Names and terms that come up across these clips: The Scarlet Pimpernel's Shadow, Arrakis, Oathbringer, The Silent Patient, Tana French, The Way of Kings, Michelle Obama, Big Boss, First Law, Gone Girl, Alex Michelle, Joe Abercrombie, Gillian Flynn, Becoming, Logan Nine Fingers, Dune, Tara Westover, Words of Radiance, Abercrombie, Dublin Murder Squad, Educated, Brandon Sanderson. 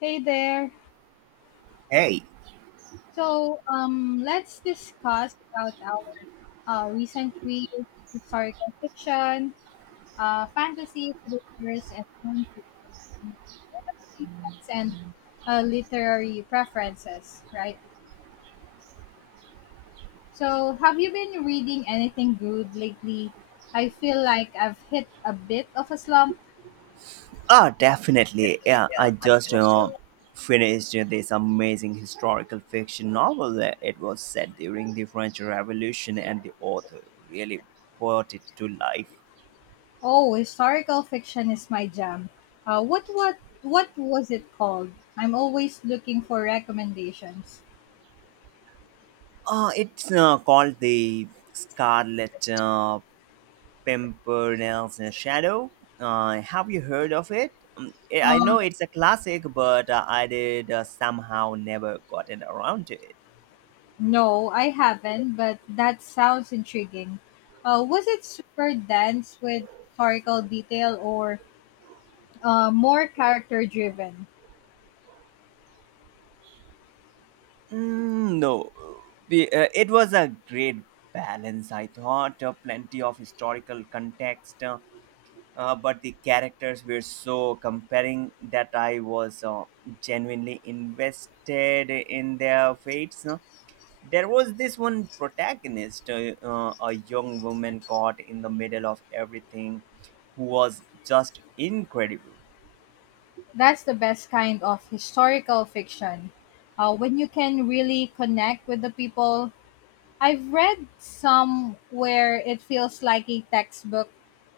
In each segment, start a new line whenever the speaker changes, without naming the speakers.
Hey there.
Hey,
So let's discuss about our recent reads, historical fiction, fantasy, thrillers, and non-fiction recommendations and literary preferences, right? So have you been reading anything good lately? I feel like I've hit a bit of a slump.
ah, definitely. Yeah, I just finished this amazing historical fiction novel. It was set during the French Revolution, and the author really brought it to life.
Oh, historical fiction is my jam. What was it called? I'm always looking for recommendations.
It's called The Scarlet Pimpernel's Shadow. Have you heard of it? I know
Um,
it's a classic, but I did somehow never gotten around to it.
no, I haven't, but that sounds intriguing. Was it super dense with historical detail or more character driven?
No, it was a great balance. I thought plenty of historical context, but the characters were so compelling that I was genuinely invested in their fates. There was this one protagonist, a young woman caught in the middle of everything, who was just incredible.
That's the best kind of historical fiction. When you can really connect with the people. I've read some where it feels like a textbook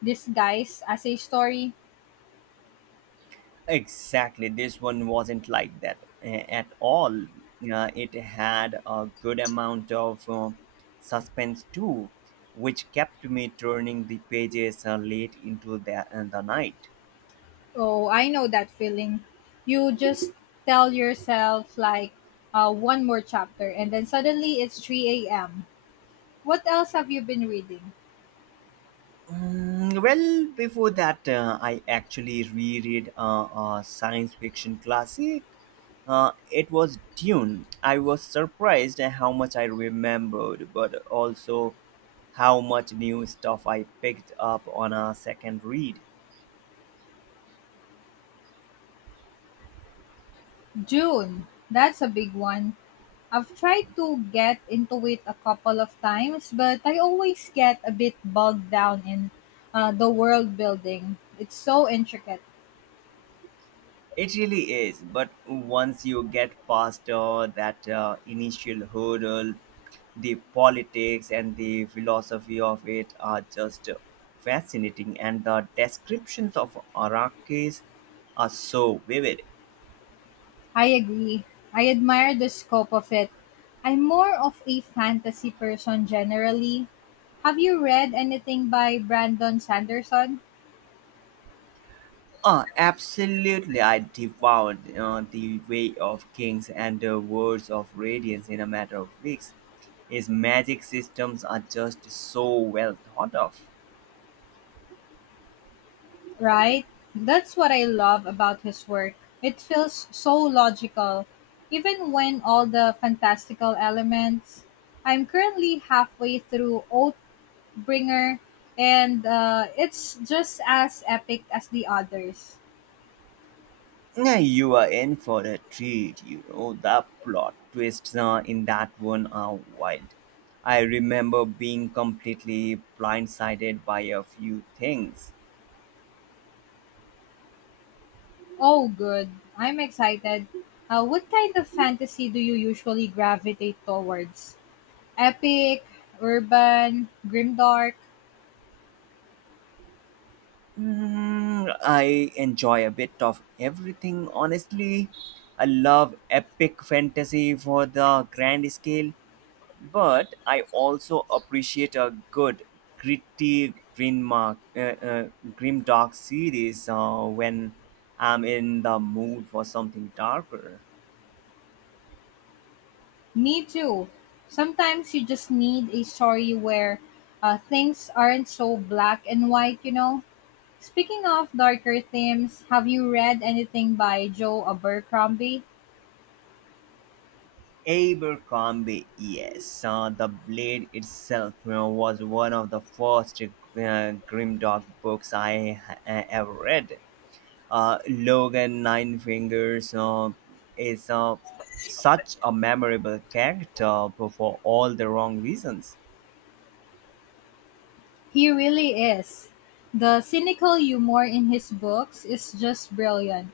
disguised as a story.
Exactly. This one wasn't like at all. It had a good amount of suspense too, which kept me turning the pages late into the night.
Oh, I know that feeling. You just tell yourself, like, one more chapter, and then suddenly it's 3 a.m. What else have you been reading?
Well, before that, I actually reread a science fiction classic. It was Dune. I was surprised at how much I remembered, but also how much new stuff I picked up on a second read.
June. That's a big one. I've tried to get into it a couple of times, but I always get a bit bogged down in the world building. It's so intricate.
It really is, but once you get past that initial hurdle, the politics and the philosophy of it are just fascinating, and the descriptions of Arrakis are so vivid.
I agree. I admire the scope of it. I'm more of a fantasy person generally. Have you read anything by Brandon Sanderson?
Absolutely, I devoured The Way of Kings and the Words of Radiance in a matter of weeks. His magic systems are just so well thought of.
Right? That's what I love about his work. It feels so logical, even when all the fantastical elements. I'm currently halfway through Oathbringer, and it's just as epic as the others.
Yeah, you are in for a treat. You know, the plot twists in that one are wild. I remember being completely blindsided by a few things.
Oh, good. I'm excited. What kind of fantasy do you usually gravitate towards? Epic, urban, grimdark?
I enjoy a bit of everything, honestly. I love epic fantasy for the grand scale, but I also appreciate a good gritty green mark grim dark series when I'm in the mood for something darker.
Me too. Sometimes you just need a story where things aren't so black and white, you know? Speaking of darker themes, have you read anything by Joe Abercrombie?
Abercrombie, yes, the blade itself, you know, was one of the first grim dark books I ever read. Logan Nine Fingers is such a memorable character for all the wrong reasons.
He really is. The cynical humor in his books is just brilliant.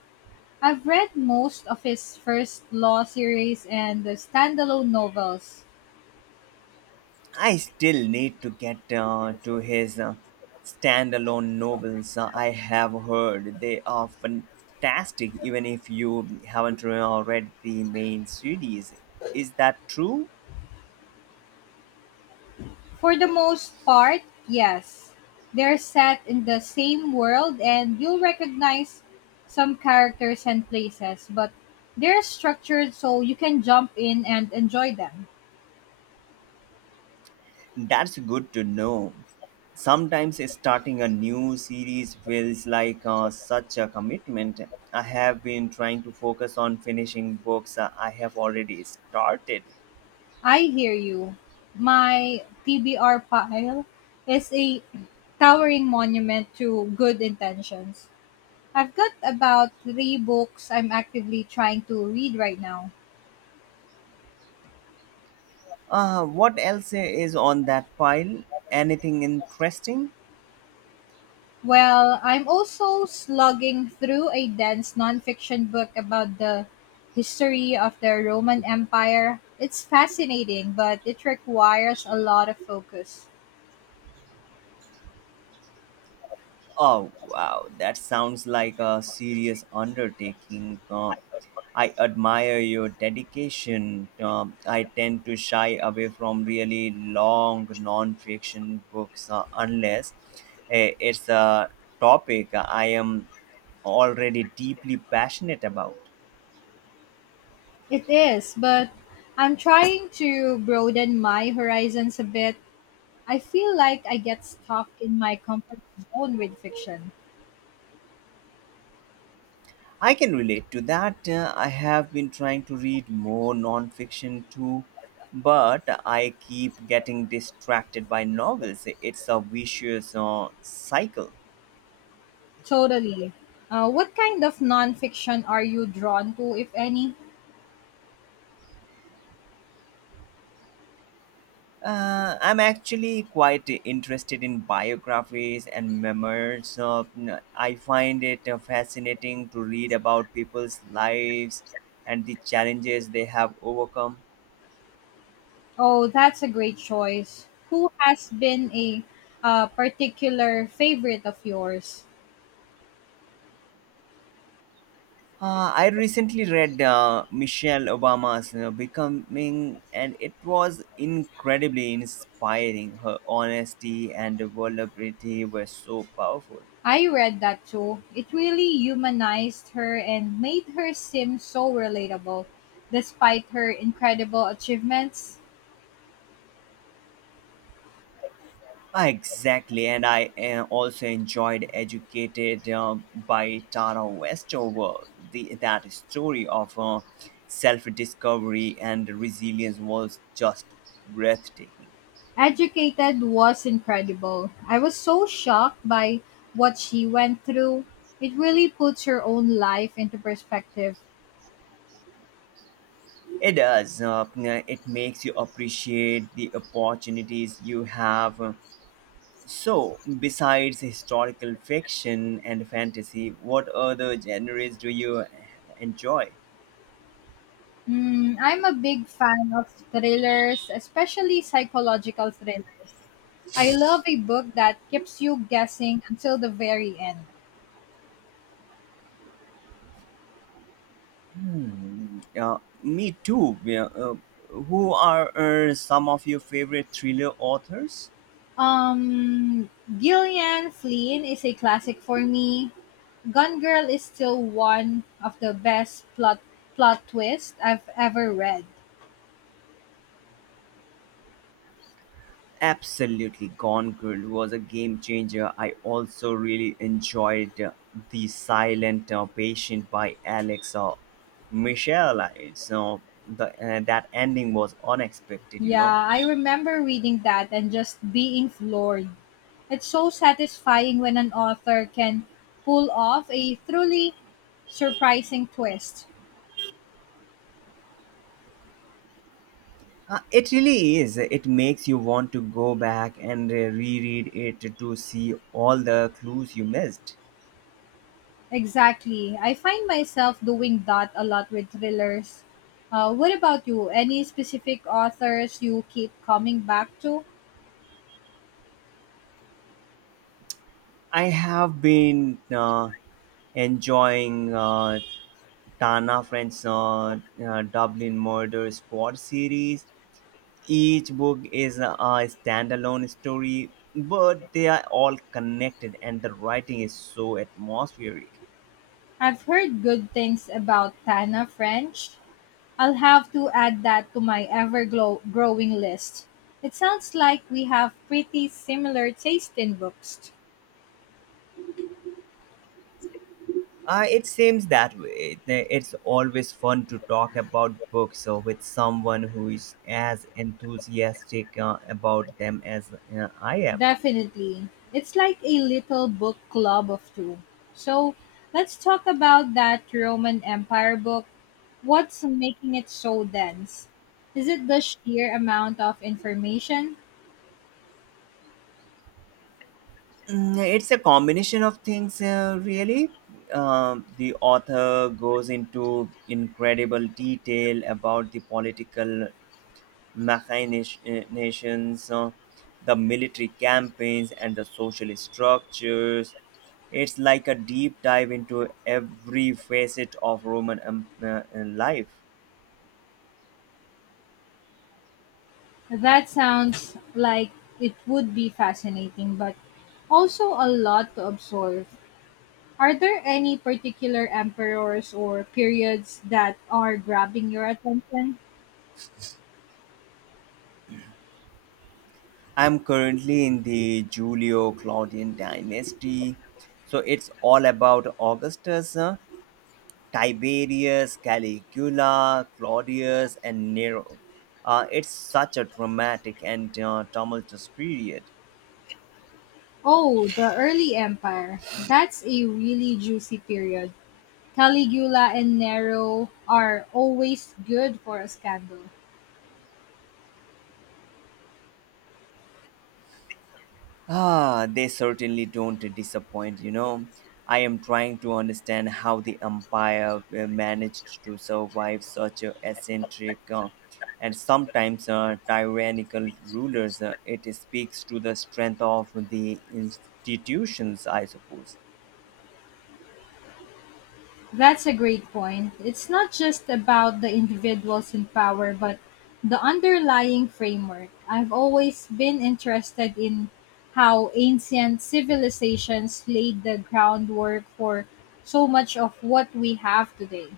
I've read most of his First Law series and the standalone novels.
I still need to get to his standalone novels. I have heard they are fantastic, even if you haven't read the main series. Is that true?
For the most part, yes. They're set in the same world and you'll recognize some characters and places, but they're structured so you can jump in and enjoy them.
That's good to know. Sometimes starting a new series feels like such a commitment. I have been trying to focus on finishing books I have already started.
I hear you. My TBR pile is a towering monument to good intentions. I've got about three books I'm actively trying to read right now.
What else is on that pile? Anything interesting?
Well, I'm also slugging through a dense nonfiction book about the history of the Roman Empire. It's fascinating, but it requires a lot of focus.
Oh, wow. That sounds like a serious undertaking. I admire your dedication. I tend to shy away from really long non-fiction books unless it's a topic I am already deeply passionate about.
It is, but I'm trying to broaden my horizons a bit. I feel like I get stuck in my comfort zone with fiction.
I can relate to that. I have been trying to read more nonfiction too, but I keep getting distracted by novels. It's a vicious cycle.
Totally. What kind of nonfiction are you drawn to, if any?
I'm actually quite interested in biographies and memoirs. I find it fascinating to read about people's lives and the challenges they have overcome.
Oh, that's a great choice. Who has been a particular favorite of yours?
I recently read Michelle Obama's, you know, Becoming, and it was incredibly inspiring. Her honesty and vulnerability were so powerful.
I read that too. It really humanized her and made her seem so relatable, despite her incredible achievements.
Ah, exactly, and I also enjoyed Educated by Tara Westover. That story of self discovery and resilience was just breathtaking.
Educated was incredible. I was so shocked by what she went through. It really puts her own life into perspective.
It does. It makes you appreciate the opportunities you have. So, besides historical fiction and fantasy, what other genres do you enjoy?
Hmm, I'm a big fan of thrillers, especially psychological thrillers. I love a book that keeps you guessing until the very end.
Me too. Yeah, who are some of your favorite thriller authors?
Um, Gillian Flynn is a classic for me. Gone Girl is still one of the best plot twists I've ever read.
Absolutely, Gone Girl was a game changer. I also really enjoyed The Silent Patient by Alex Michelle. So that ending was unexpected, you know.
Yeah, I remember reading that and just being floored. It's so satisfying when an author can pull off a truly surprising twist.
It really is. It makes you want to go back and reread it to see all the clues you missed.
Exactly. I find myself doing that a lot with thrillers. What about you? Any specific authors you keep coming back to?
I have been enjoying Tana French's Dublin Murder Squad series. Each book is a standalone story, but they are all connected, and the writing is so atmospheric.
I've heard good things about Tana French. I'll have to add that to my growing list. It sounds like we have pretty similar taste in books.
It seems that way. It's always fun to talk about books with someone who is as enthusiastic about them as I am.
Definitely. It's like a little book club of two. So let's talk about that Roman Empire book. What's making it so dense? Is it the sheer amount of information?
It's a combination of things, really. The author goes into incredible detail about the political machinations, the military campaigns, and the social structures. It's like a deep dive into every facet of Roman life.
That sounds like it would be fascinating, but also a lot to absorb. Are there any particular emperors or periods that are grabbing your attention?
I'm currently in the Julio Claudian dynasty. So it's all about Augustus, Tiberius, Caligula, Claudius, and Nero. It's such a dramatic and tumultuous period.
Oh, the early empire. That's a really juicy period. Caligula and Nero are always good for a scandal.
Ah, they certainly don't disappoint, you know. I am trying to understand how the empire managed to survive such a eccentric and sometimes tyrannical rulers. It speaks to the strength of the institutions, I suppose.
That's a great point. It's not just about the individuals in power, but the underlying framework. I've always been interested in how ancient civilizations laid the groundwork for so much of what we have today.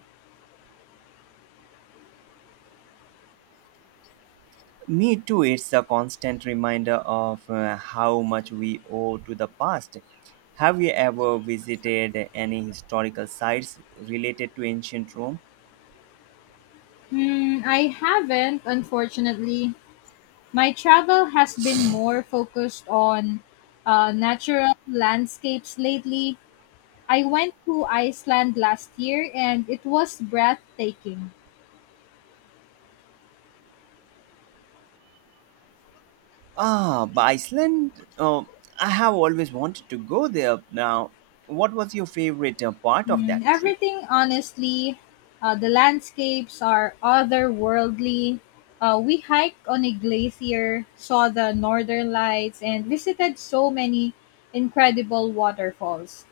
Me too, it's a constant reminder of how much we owe to the past. Have you ever visited any historical sites related to ancient Rome?
Hmm, I haven't, unfortunately. My travel has been more focused on natural landscapes lately. I went to Iceland last year and it was breathtaking.
Ah, but Iceland. I have always wanted to go there. Now, what was your favorite part of
Mm,
that trip?
everything, honestly. The landscapes are otherworldly. We hiked on a glacier, saw the northern lights, and visited so many incredible waterfalls.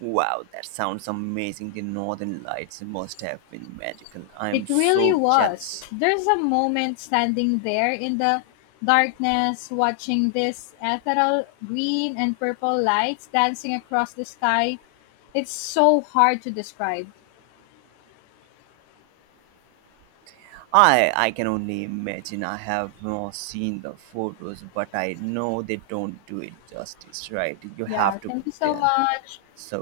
Wow, that sounds amazing. The northern lights must have been magical. I am
It really
so
was.
jealous.
There's a moment standing there in the darkness, watching this ethereal green and purple lights dancing across the sky. It's so hard to describe.
I can only imagine. I have not seen the photos, but I know they don't do it justice, right? You
Yeah,
have to be
thank you so
there.
much.
So,